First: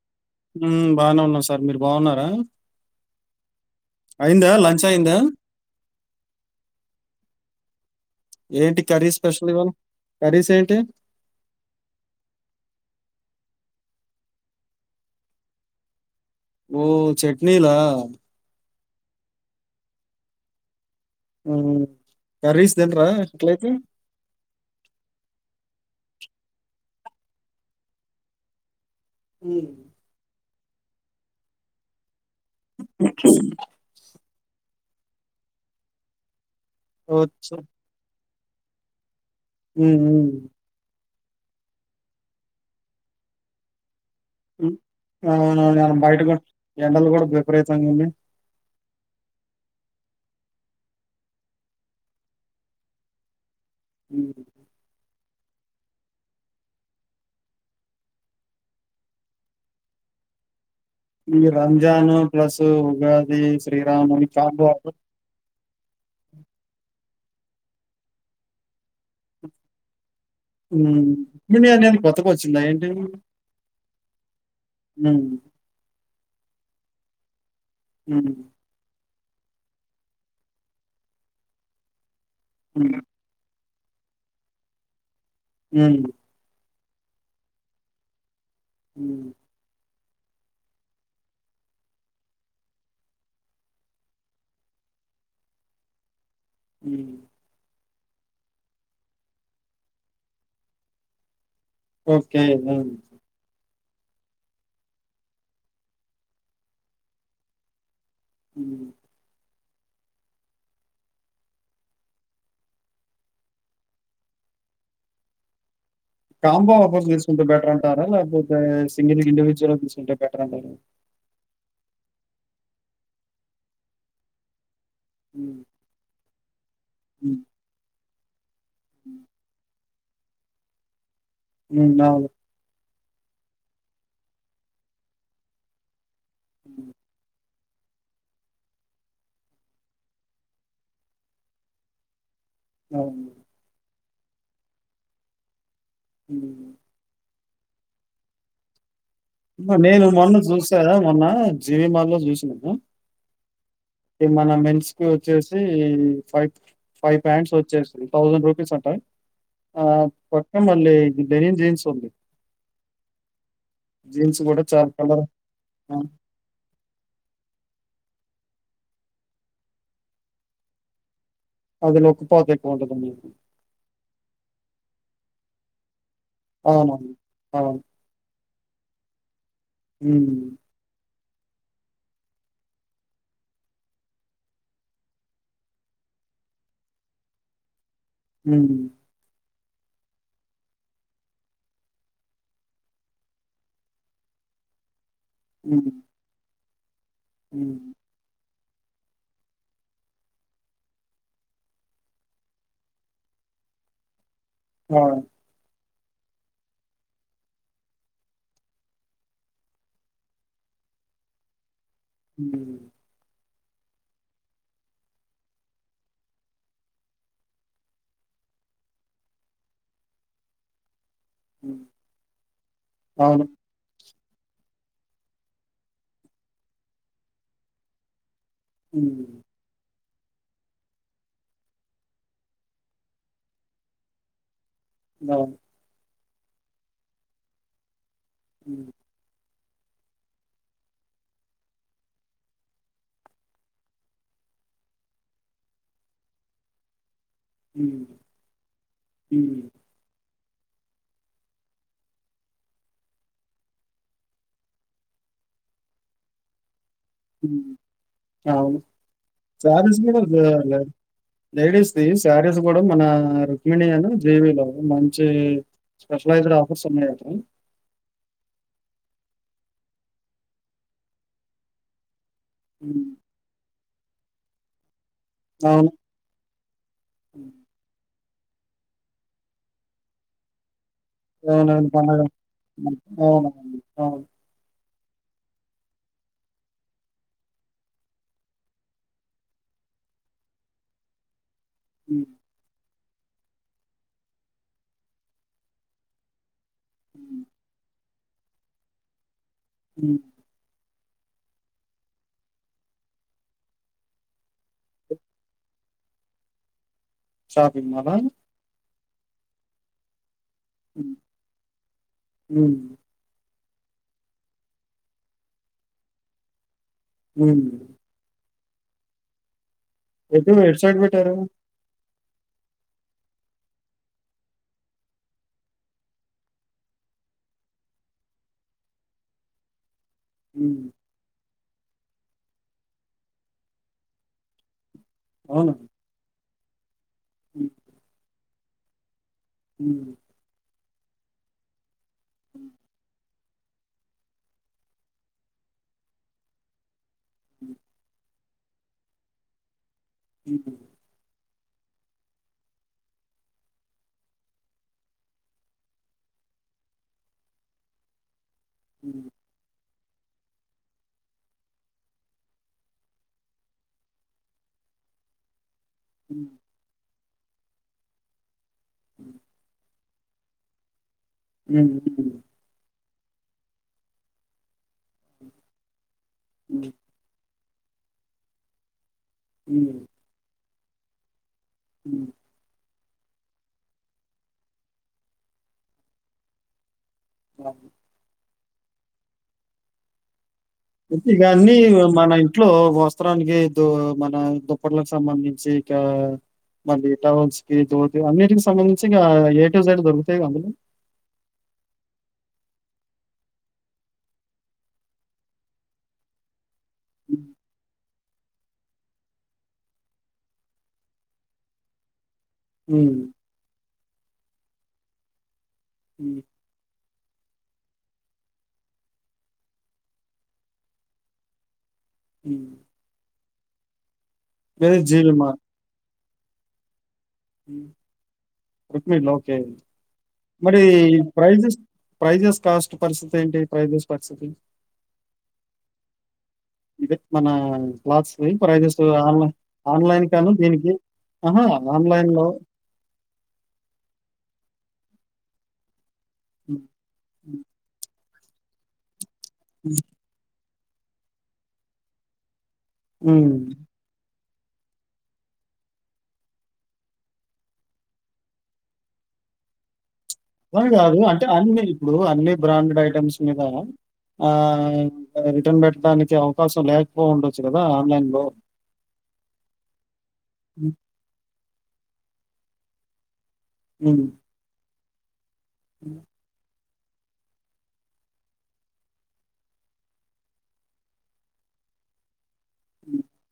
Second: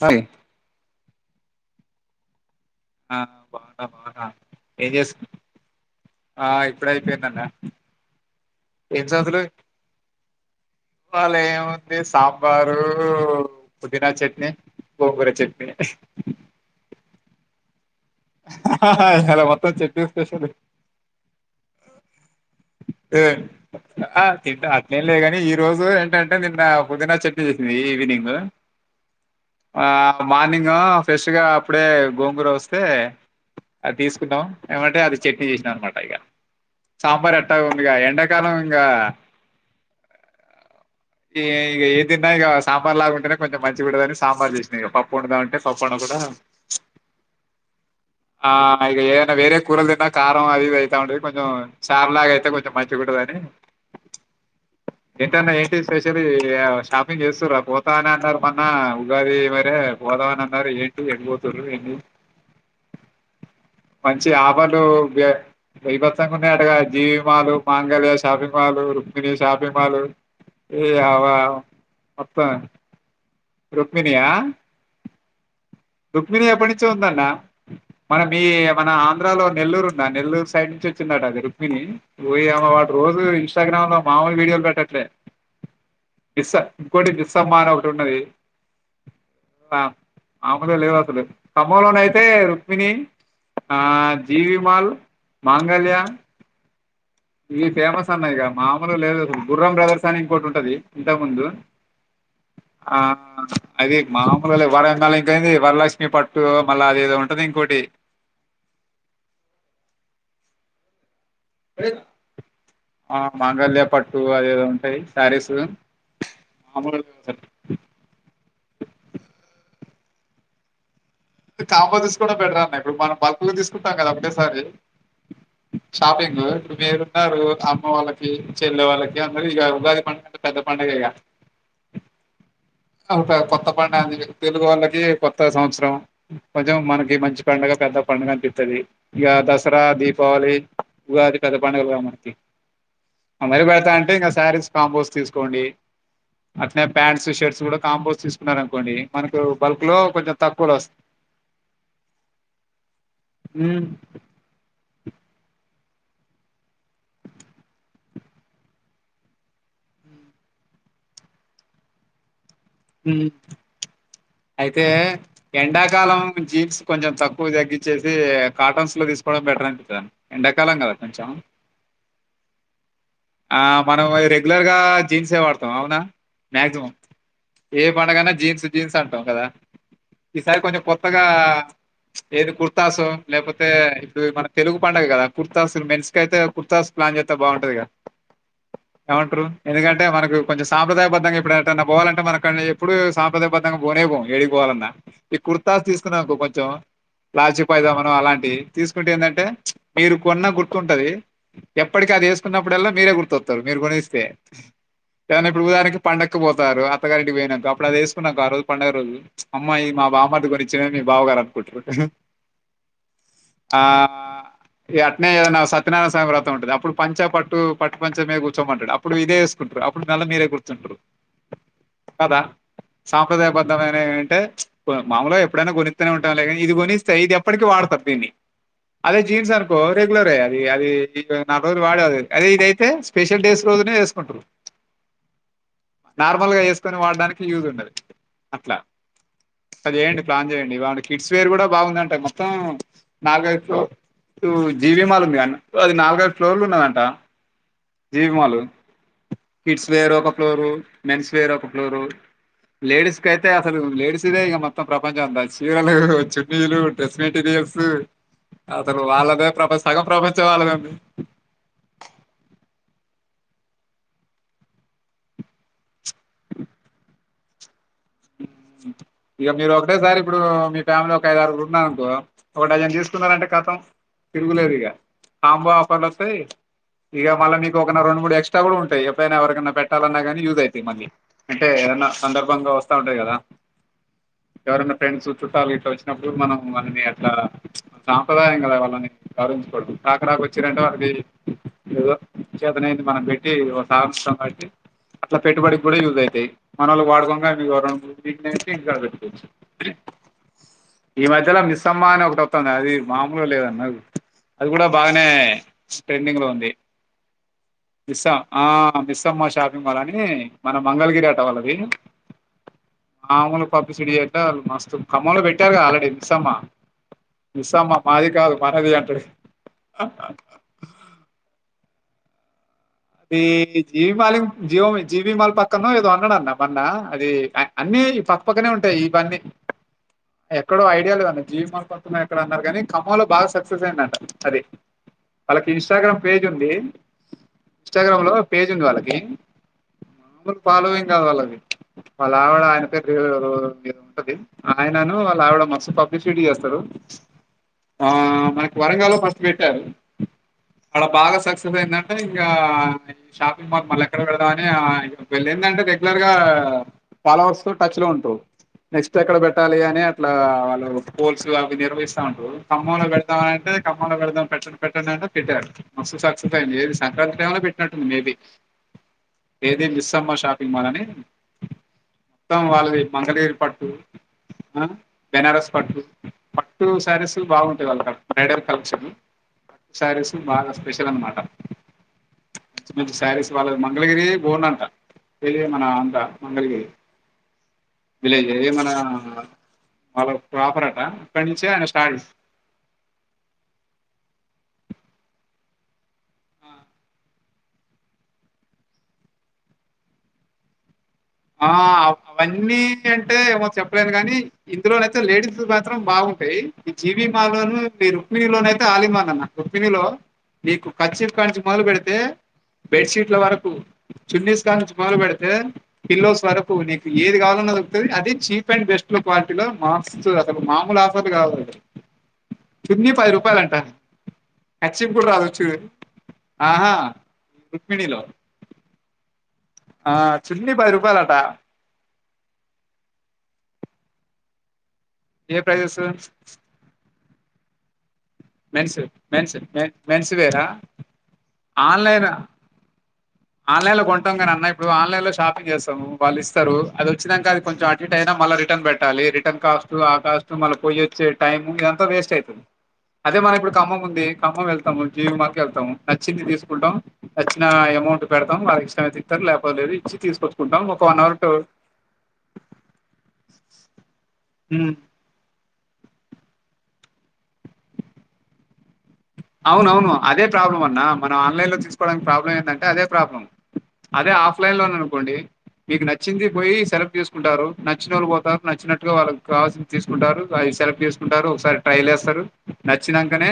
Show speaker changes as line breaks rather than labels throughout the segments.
అ
బాగానే ఉన్నాం సార్ మీరు బాగున్నారా
ఆ బాగా బాగా
అయిందా లంచ్
ఏం చేసు
అయిందా
ఆ ఇప్పుడ అయిపోయిందన్న
ఏంటి
ఏం
కర్రీ
సంగతులు
స్పెషల్ ఇవాళ కర్రీస్ ఏంటి
చెప్పాలి ఏముంది సౌకారు పుదీనా చట్నీ కొబ్బరి చట్నీ
ఓ చట్నీ నా
హ హ మొత్తం చట్నీ స్పెషల్
మ్మ్. కర్రీస్ తినరా
ఏ
ఎట్లయితే
ఆ తింటా అట్లేం లే కాని ఈ రోజు ఏంటం అంటే నిన్న పుదిన చట్నీ తీసింది ఈవినింగ్
మ్మ్.
ఆ మానింగ్ ఆ ఫ్రెష్ గా అప్పుడే గోంగూర వస్తే అ తీసు చాం ఏమంటే అది చట్నీ చేసిన అనమాట ఇక
ఓ
సాంబార్ ఎట్టా ఉందిగా ఎండ కారంగా
ఉమ్ ఉ
ఈ ఏ తిన్నా ఇక సాంబార్ లాగాంటేనే కొంచెం మంచిగుంటదని సాంబార్
ఉ
చేసినా ఇగ పప్పు వండుదామంటే
అవును
పప్పు వండకుండా
బయట కూడా ఎండలు కూడా విపరీతంగా ఉంది
ఆ ఇక ఏదైనా వేరే కూరలు తిన్నా కారం అదిది అయిత ఉంటది కొంచెం చార్లాగా అయితే కొంచెం మంచిగాగుంటదని
హ
ఏంటన్నా ఏంటి స్పెషల్లీ షాపింగ్ చేస్తార పోతా అని అన్నారు మొన్న ఉగాది మరే పోతామని అన్నారు ఏం
ఈ రంజాన్ ప్లస్ ఉగాది శ్రీరామని
మంచిక
కాంబో
ఆఫర్లు
ఆఫర్.
బిబత్సంగ ఉన్నాయంటగా జీవి mall Mangalya shopping mall Rukmini shopping mall ఈ
ఉమ్
అవ్వ
రుక్మిణి అనే కొత్తగా
మొత్తం
వచ్చిందా ఏంటి ఉమ్
రుక్మిణియా రుక్మిణిది ఎపటినుంచో ఉందన్నా మన
మ్మ్,
మీ మన ఆంధ్రాలో నెల్లూరు ఉందా నెల్లూరు సైడ్ నుంచి వచ్చింది అట అది రుక్మిిణి ఓయమ వాడు
మ్మ్,
రోజు ఇ ఇంస్టాగ్రామ్ లో మామూ వీడియోలు పెట్టట్లే
ఉమ్
మిస్ ఇంకోటి దిస్సమ్మా అని ఒకటి ఉన్నది
ఉమ్
ఆమెదే లేదు అసలు ఖమ్మంలోనే అయితే రక్మణి ఆ జీవి మాల్ మాంగళ్యా
ఉమ్
ఇవి ఫేమస్ అన్నాయిక మామూలు లేదు గుర్రం బ్రదర్స్ అని ఇంకోటి ఉంటది ఇంతకు ముందు
ఓకే ఉమ్
ఆ అది మామూలు వరందళ ఇంకైంది వరలక్ష్మి పట్టు మళ్ళా అది ఏదో ఉంటంది ఇంకోటి
హ
ఆ మాంగళ్యా పట్టు అద ఏదో ఉంటాయి శారీస్
కాంబో ఆఫర్స్
మామూలుగా
తీసుకుంటే బెటర్ అంటారా లేకపోతే సింగిల్ ఇండివిజువల్ తీస్ కుంటే బెటర్ అంటారా
కాంబో తీసుకోడం బెటర్ అన్నా ఇప్పుడు మనం బల్క్ లో తీసుకుంటాం కదా ఒకేసారి
హ్మ్.
షాపింగ్
హ్మ్.
వేరున్నారు అమ్మ వాళ్ళకి కి చెల్లే వాళ్ళకి అందరికి ఇగ ఉగాది పంట పెద్ద పండగేగా
ఉ అవును
ఒక కొత్త పండుగ అది తెలుగు వాళ్ళకి కొత్త సంవత్సరం కొంచెం మనకి మంచి పండుగ పెద్ద పండుగ అనిపిస్తది ఇక దసరా దీపావళి ఇ అది పెద్ద పండుగలుగా మనకి
అవును.
అమరి బడతా తే ఇంకా శారీస్ కాంపోస్ తీసుకోండి
హ్మ్.
అట్నే పాంట్స్ షర్ట్ కూడా కాంపోస్ తీసుకున్నారు అనుకోండి
నేను మొన్న చూసాదా మొన్న జీవిమా లో చూసినను
ఉమ్,
ఈ మన మెన్స్ కు వచ్చేసి ఫైవ్ ఫైవ్ ప్యాంట్స్ వచ్చేస్తు థౌజండ్ రూపీస్ అంటా ఆ పక్కన మళ్ళీ లెనిన్ జీన్స్ ఉంది
హ
జీన్స్ కూడా
అయితే
చాలా కలర్ ఆ!
ఎండాకాలం జీప్స్ కొంచెం తక్కువ తగ్గించేసి ది కాటన్స్ లో తీసుకోవడం బెటర్ అనిపిస్తాది ఎండాకాలం కదా కొంచెం
అది నొక్కిపోత ఎక్కువ ఉంటదని.
ఆ మనం రెగ్యులర్ గా జీన్సే వాడుతాం అవునా
అ అ
ఎ జీన్స్ జీన్స్ అంటాం కదా ఇ
హ్మ్.
సార్ కొంచం కొత్తగా ఏది కుర్తాసు లేకపోతే ఇప్పుడు మన తెలుగు పండుగ కదా కుర్తాసు మెన్స్ కి అయితే కుర్తాస్ ప్లాన్ చేస్తే బాగుంటది కదా
హ
ఏమంటారు? ఎందుకంటే మన కొంచె సాంప్రదాయబద్ధగాప్పుడు ఎటు ఐన పోవాలంటే అక్క ఎప్పుడు సాంప్రదయబద్ద్దంగా పోనే పో ఏడిగిపోవాలన్నాా ఈ కుర్తాస్
హ్మ్.
తీసుకున్నాకు కొంచెం లాచిపయి
హ్మ్.
జామ అలాంటి తీసుకుంటే ఏంటంటే మీరు కొన్నా గుర్తుంటుంది ఎప్పటికీ అది వేసుకున్నప్పుడుఎల్లా మీరే గుర్తొస్తారు మీరు కోనిస్తే
అవును.
దను ఇప్పుడుదానికి పండకు పోతారు అత్తగారెడ్కి పోయినాక అడు అది వేసుకున్నాకు ఆ రోజు పడుగ రోజు అమ్మాయి మా బామడుకి కొచ్చిన మీ బావ గారు అనుకుంటారు
హ
ఆ ఈ అట్నే ఏదన్నా సత్యనారాయణ స్వామి వ్రతం ఉంటుంది అప్పుడు పంచ పట్టు పట్టు పంచ మీద కూర్చోమంటాడు అప్పుడు ఇదే వేసుకుంటారు అప్పుడు నెల మీరే కూర్చుంటారు
హ్మ్.
కదా
అవును.
సాంస్ప్రదాయబద్ధమేన అంటే మామూలుగా ఎప్పుడైనా కొనిస్తూనే ఉంటాం లేనీ ఇది కొనిస్తాయి ఇది ఎప్పటికీ వాడతారు దీన్ని అదే
హ్మ్.
జీన్స్ అనుకో రెగ్యులర్ అది అది నా రోజు వాడ అదే ఇదైతే స్పెషల్ డేస్ రోజునే వేసుకుంట్రారు
బ
నార్మల్ గా వేస్త కొని వాడడానికి యూజ్ ఉండదు అట్లా
హ్మ్.
అదిేయండి ప్లాన్ చేయండి బాగుే కిడ్స్ వేర్ కూడా బాగుందింట మొత్తం నాలుగైదు ఫ్లోర్ టూ జీవిమాల్ ఉంది అది నాలుగైదు ఫ్లోర్లు ఉన్నదంట
హ్మ్.
జీవి మలు
హ్మ్.
కిడ్స్ వేరు ఒక రు మెన్స్వీరా ళూరు లేడీస్ క అయితే అసలు లేడీస్ ఇదే ఇక మొత్తం ప్రపంచం అంతా చీరలు చున్నీలు రస్
హ్మ్.
రియస్
అవును.
అతలు వాళ్ళదే ప్రప
శారీస్
సగం
గూడా
ప్రపంచ
లే
వాళ్ళదండి
కూడా మన రుక్మిణి అని దేవిలో మంచి స్పెషలైజడ్ ఆఫర్స్ ఉన్నాయిత్ర
ఇక మీరు ఒకటేసారి ఇప్పుడు మీ ఫ్యామిలీ ఒక ఐదు ఆరు ఉన్నారనుకో ఒకటిను
హ్మ్.
తీసుకున్నారంటేఖతం తిరుగులవరిగా ఆంబో
అవును.
ఆఫర్ వస్తాయి ఇక
హ్మ్.
మళ్ళా నీకు ఒక రెండు మూడు ఎక్ట్రా కూడా ఉంటా ఎైనా ఎవరిైనా పెట్టాలన్నానీయూ్ అవుతయి మళీ
అవునును అవును అవు
ఎవరనా ఫ్రెండ్స్ చుట్టాలు ఇట్లా వచ్చినప్పుడు మనం వాళ్ళని అట్లా సాంప్రదాయం కదా వాళ్ళని గౌవించుకవడదు కాకడాక వచ్చిరంటే వాళ్ది అ
హ్మ్.
చేదన మనం పెట్టి ఒక సంవత్సరం బట్టి అట్లా పెట్టుబడికి కూడా యూజ్ అవుతాయి మనలు వాడుకుండా మీవరలు ఇనే ఇంకాబ
అ
ఈ మధ్యలో మిస్ అమ్మ అని ఒకటోతంది అది మామూలు లేదన్న అది కూడా బాగానే ట్రెండింగ్ లో ఉంది
షాపింగ్ మల్
మిస్స ఆ మిస్సమ్మ షాపింగ్ మాల్ అని మన
హ్మ్.
మంగళగిరి అట్ట వాళ్ళది
హ్మ్.
మామూలు పబ్లిసిటీ అంటా మస్తు ఖమ్మంలో పెట్టారు కదా ఆల్రెడీ మస్అమ్మా
హ్మ్.
మీసమా మాది కాల మనది అంటే
ఎద హడ్సైడ్ పెట్టారు
అది జీవిమాలింగ్ జీబిమాల్ పక్కన ఏదో అన్నాడన్న మన్న అది అన్నిీ పక్కపక్కనే ఉంటాయి ఇవన్నీ
హ్మ్.
ఎక్కడో ఐడియా లేదం జీవి మాల్ ఎక్కడ అన్నారు కానీ ఖమ్మం లో బాగా సక్సెస్ అయిందంట అది అళ్ళకి
అవునా?
ఇన్స్టాగ్రామ్ పేజ్ ంది ఇన్స్టాగ్రామ్ లో పేజ్ ఉంది వాళ్ళకి
హ
మామూలు ఫాలోయింగ్ కాదు వాళ్ళ అది వాళ్ళ ఆయనతో ఉంటది ఆయనను వాళ్ళ ఆవిడ మస్తు పబ్లి సీటీ చేస్తారు ఆ మనకి వరంగాల్లో ఫస్ట్ పెట్టారు
హ్మ్.
అడ బాగా సక్స [inaudible] ఇం ఈ షాపింగ్ మాల్ మళ్ళీ ఎక్కడ వెడదామని వెళ్ళ ఏంటంటే రెగ్యులర్ గా ఫాలోవర్స్ తో టచ్ లో ఉంటావు నెక్స్ట్
హ్మ్.
ఎక్కడ పెట్టాలి అనే అట్లా వాళ్ళు పోల్స్ అవి నిర్వహస్తా ఉంటారు ఖమ్మంలో పెడదాం అంటే ఖమ్మంలో పెడదాం పెట్టండి పెట్టండి అంటే పెట్టారు మస్త్
హ్మ్.
సక్సెస్ అయింది సంక్రాంతి టైంలో పెట్టినట్టుంది మేబీ బేబీ మిస్ మ్ షాపింగ్ మాల్ అని
హ
మొత్తం వాళ్ళది మంగళగిరి పట్టు బెనారస్ పట్టు పట్టు
హ్మ్.
సారీసులు బాగుంటంది మేడ కల్షా సిరీస్ కి బానే స్పెషల్ అన్నమాట
హ
మంచి మంచి శారీస్ వాళ్ళ మంగళగిరి బోన్ అంట తెలియ మన అంట మంగళగిరి
అ
ఏ మన వాళ్ళ ప్రాపర్ అట
ఇగ
అక్కడి నుంచే
అన్నీ
ఆయన స్టార్ట్ చేస్
మన ఇంట్లో వస్త్రానికి దొ మన దుప్పట్లు సంబంధించి ఇక మళ్ళి టౌవల్స్ కి దోతికి సంబంధించి అన్నిటికి సంబంధించి ఇగ ఏ ట సైడ్ దొరుకుతయి కదా అందులో
ఆ అవన్నీ అంటే ఏమో చెప్పలేను గాని ఇందులోనైయితే లేడీస్ మాత్రం బాగుంటయి. ఈ జీవి
హ్మ్.
మాలు లోలు మీరు రుక్మినిలోన అయితే ఆలి ఇన్ వన్ అన్నా రుక్మినిలో మీకు కర్చిప్ కాడి నుంచి మొదలు పెడితే బెడ్
హ్మ్.
షీట్ల వరకు చున్నీస్ కానుంచి మొదలు పెడితే
హ్మ్.
పిల్లోస్ వరకు నీకు ఏది కావాలన్నా దొరుకుతది అది చీప్ అండ్ బెస్ట్ క్వాలిటీ లో మాస్త్ అసలు మామూలు ఆఫర్లు కావుఅవి.
హ్మ్.
చున్ని పది రూపాయలం ట
ఏది
కర్చిప్ కూడ
జీవి మార్ట్.
రాదుకావచ్చు. ఆహా రుక్మిణిలో
రుక్మినిలో ఓకే
ఆ చున్నీ
మరి
పది రూపాయలట
ప్రైజ్ ప్రైజెస్ కాస్ట్ పరిస్థితి ఏంటి ప్రైజెస్ పరిస్థితి
ఏ ప్రైజెస్
ఇదే మన క్లాత్స్ వి prices
men's
ఆన్లై
men's
online
men's
కాను
వేరా
దీనికి ఆహ ఆన్లైన్ లో
ఆన్లైన్ లో కొంటాం కనీ అన్న ఇప్పుడు ఆన్లైన్ లో షాపింగ్ చేస్తము, వాళ్ళ ఇస్తరు
హ్మ్.
అది వచ్చినంకా అది
హ్మ్.
కొంచెం అటు ఇటు అయినా మళ్ళ రిటర్న్ పెట్టాలి. రి ఇంటర్ కాస్టు
హ్మ్.
ఆ కాస్టు మళ్ళ పోయచ్చే టైమ్ ఇదంతా వేస్ట్ అయితుంది. అదే మన
హ్మ్.
ఇప్పుడు ఖమ్మం ఉంది. ఖమ్మం వెళ్తాము జీ. వి మాళ్కి వెళ్తము నచ్చింది తీసుకుంటాం, నచ్చిన అమౌంట్ పెడతాం వారికి ఇష్టమైతే తింటరు లేకపోలేదు ఇచ్చి
నువ్వు
తీసుకొచ్చుకుంటాం
అని
ఒక
కాదు
వన్ అవర్
అంటే అన్ని ఇప్పుడు అన్ని బ్రాండెడ్ ఐటమ్స్ మీద ఆ
టూ
రిటర్న్ పె ట్టడానికి అవకాశం లేకపోయి ఉండొచ్చు కదా ఆన్లైన్ లో
అవును అవును అదే ప్రాబ్లం అన్నా మనం ఆన్లైన్లోంచి తీసుకోడానికి ప్రాబ్లం ఏంటే అదే ప్రాబ్లం.
హ్మ్.
అదే ఆఫ్లైన్ లో కొన్నాను కోండి మీకు నచ్చింది పోయి సె తీసుకుంటారు నచ్చిన వాళ్ళు పోతారు నచ్చినట్టుగా వాళ్ళు కావాల్సింది తీసుకుంటారు అ సెలెక్ట్ చేసుకుంటారు ఒకసారి ట్రైల్ చేస్తారు
హ్మ్.
నచ్చినాకనే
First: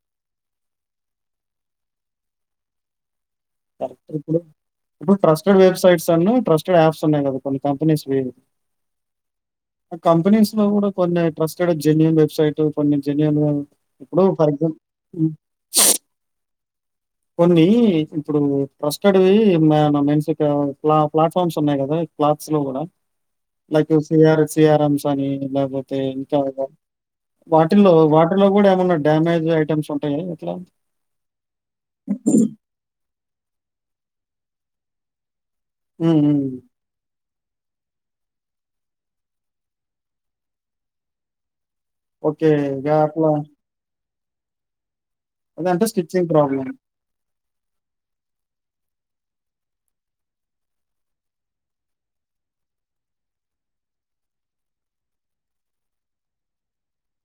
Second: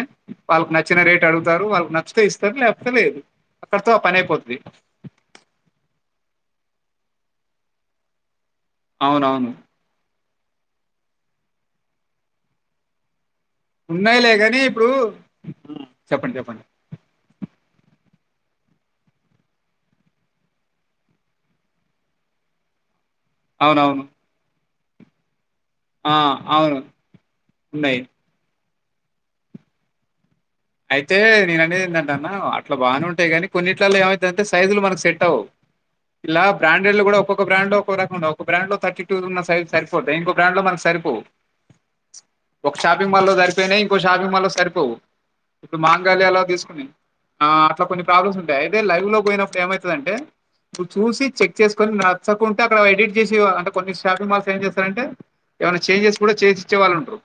వాళ్ళకి నచ్చిన రేట్ అడుగుతారు వాళ్ళకి నచ్చితే ఇస్తారు లేకపోతే లేదు అక్కడితో
ర
ఆ
ఇ
పనయిపోతది.
ఇప్పుడు ట్రస్టెడ్ వెబ్సైట్స్ అన్న ట్రస్ యాప్స్ ఉన్నాయి కద కొన్ని కంపెనీస్
అవునవును
కూడా కొన్ని ట్రస్టెడ్ జెన్యూన్ వెబ్సైట్ కొన్ని జెన్యూన్ ఇప్పుడు
ఉన్నాయిలే
ఫర్
ని
ఎగ్జాంపుల్
ఇప్పుడు
హ్మ్.
చెప్పండి చెప్పండి
కొన్ని ఇప్పుడు ట్రస్టెడ్వి మన్స్ ప్లాట్ఫామ్స్ ఉన్నాయి కదా క్లాత్స్ లో కూడా లైక్
అవునవును.
వసయారు ఆరమ్సాని లేకపోతే
ఆ!
ఇంకా
అవును.
వాటిల్లో
ఉన్నాయి.
వాటిలో కూడా డడామేజ్ ఐటమ్స్ ఉంటాయి ఇట్లా
అయితే నేన అనేది ఏంట అన్న అట్లా బానే ఉంట అంటే కానీ కొన్నిట్లలో ఏమవు అందే సైజులునకు సెట్ అవు
హ్మ్.
ఇలా
హ్మ్.
బ్రాండెడ్ కూడా ఒక్కొక్క బ్రాండ్ ఒక రకం ఒక బ్రాండ్ లో థర్టీ టూ ఉన్న సైజ్ సరిపోతుంది ఇంకో బ్రాండ్ లో మనకు సరిపోవు
ఓకే.
ఒక
ఇగ
షాపింగ్ మాల్
అట్లా
లో సరిపోయినాయి కో షాపింగ్ మాల్ లో సరిపోవు ఇప్పుడు
అదంటే
మాంగాల్య
స్టిచ్చింగ్
లో
ప్రాబ్లమ్.
తీసుకుని ఆ అట్లా కొన్ని ప్రాబ్లమ్స్ ఉంటాయి అదతే లైవ్ లో పోయినప్పుడు ఏమవుతదంటే నువ్వు చూసి చెక్ చేసుకుని నచ్చకుంటే అక్కడ ఎడిట్ చేసి అంటే కొన్ని షాపింగ్ మాల్స్ ఏం చేస్తారంటే ఏమైనా చేంజెస్ కూడా చేసి ఇచ్చేవాళ్ళు ఉంటారు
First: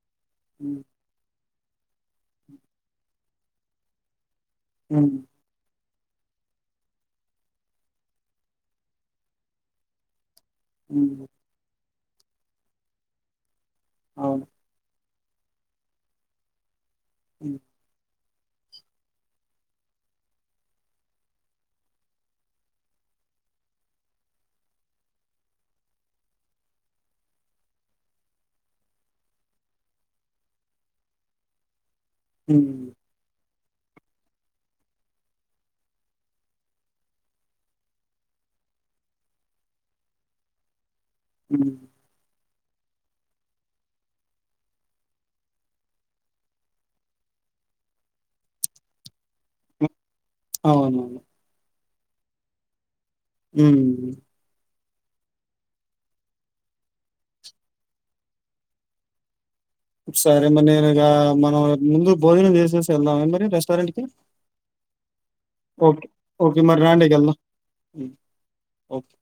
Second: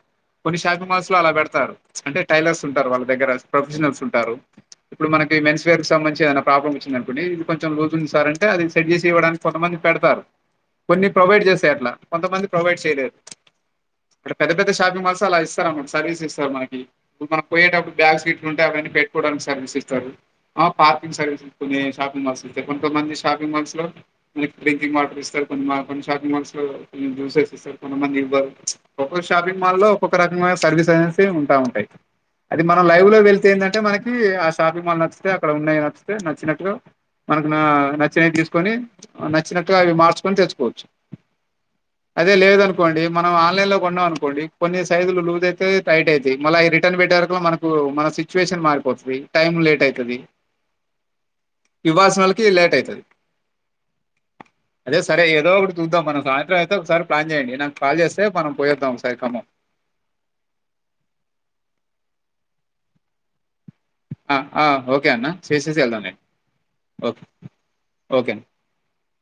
కొన్ని
హ్మ్.
షాపింగ్ మాల్స్ లో అలా పెడత తారు అంటే టైలర్స్ ఉంటారు వాళ్ళకి దగ్గర ప్రొఫెషనల్స్ ఉంటారు ఇప్పుడు
హ్మ్.
మనకి మెన్స్వేర్ ఇక మంచి ఏదై ప్రాబ్లమొచ్చింది అనుకోండి ఇది కొంచం లోజ్ ఉంది సార్ అంటే అది సెట్ చేసి ఇవ్వడానికి కొంతమంది పెడతారు
హ్మ్.
కొన్ని ప్రొవైడ్ చేసాయి అట్లా కొంతమంది ప్రొవైడ్ చేయలేరు అ
అవును.
పెద్ద పెద్ద షాపింగ్ మాల్స్ అలా ఇస్తారమ అమ్మా సర్వీస్ ఇస్తారు మనకి ఇప్పుడు మనం
హ్మ్.
పోయేటప్పుడు బ్యాక్ సీట్లు ఉంటయి అవన్నీ పెట్టుకోవడానికి సర్వీస్ ఇస్తారు ఆ పార్కింగ్ సర్వీస్ ఉంటుంది కొన్ని షాపింగ్ మాల్స్ ఇస్తయి కొమంది షాపింగ్ మాల్స్ లో డ్రింకింగ్ వాటర్ ఇస్తారు కొన్ని షాపింగ్ మాల్స్ లో కొ జ్యూసెస్ ఇస్తారు కొంతమంది ఇవ్వరు ఒక్కొ షాపింగ్ మాల్ లో ఒక్కొక్క రకమైన సర్వీస్ అనే ఉంటా ఉంటాయి అది మనం
హ్మ్.
లైవ్ లో వెళ్తే ఏంద టే మనకి ఆ షాపింగ్ మాల్ నచ్చితే అక్కడ ఉన్నాయి నచ్చితే నచ్చినట్టు గా మనకు నచ్చినవి తీసుకొని నచ్చినట్టుగా అవి మార్చుకొని తెచ్చుకోవచ్చు
ఉమ్
టే లేదనుకోండి మనం ఆన్లైన్ లో కొన్నాం అనుకోండి కొన్ని సైుజులు లూజ్ అయితయి టైట్ అయితయి మళ్ళీ అవి రిటర్న్ పెట్టారు సో మనకు మన సిచ్యువేషన్ మారిపోతది టైం లేట్ అయితది
అవును
ఇవ్వాల్సినోల్లకి లేట్ అయితది
ఉమ్
అదే సరే ఏదో ఒకటి చూద్దాం మనం సాయంత్రం అయితే ఒకసారి ప్లాన్ చేయండి నాకు కాల్ చేస్తే మనం పోయొద్దాం ఒకసారి కమ్మం
సరే మరి నేను ఇగ మనం ముందు భోజనం చేసేసి వెళ్దాం మరి రెస్టారెంట్
ఆ ఆ ఓకే అన్న చేసేసి వెళ్దాం
ఓకే.
లే
ఓకే. మరి రాండి
ఓకే
ఇగెళ్దాం. హ్మ్.
ఓకే అన్
ఓకే.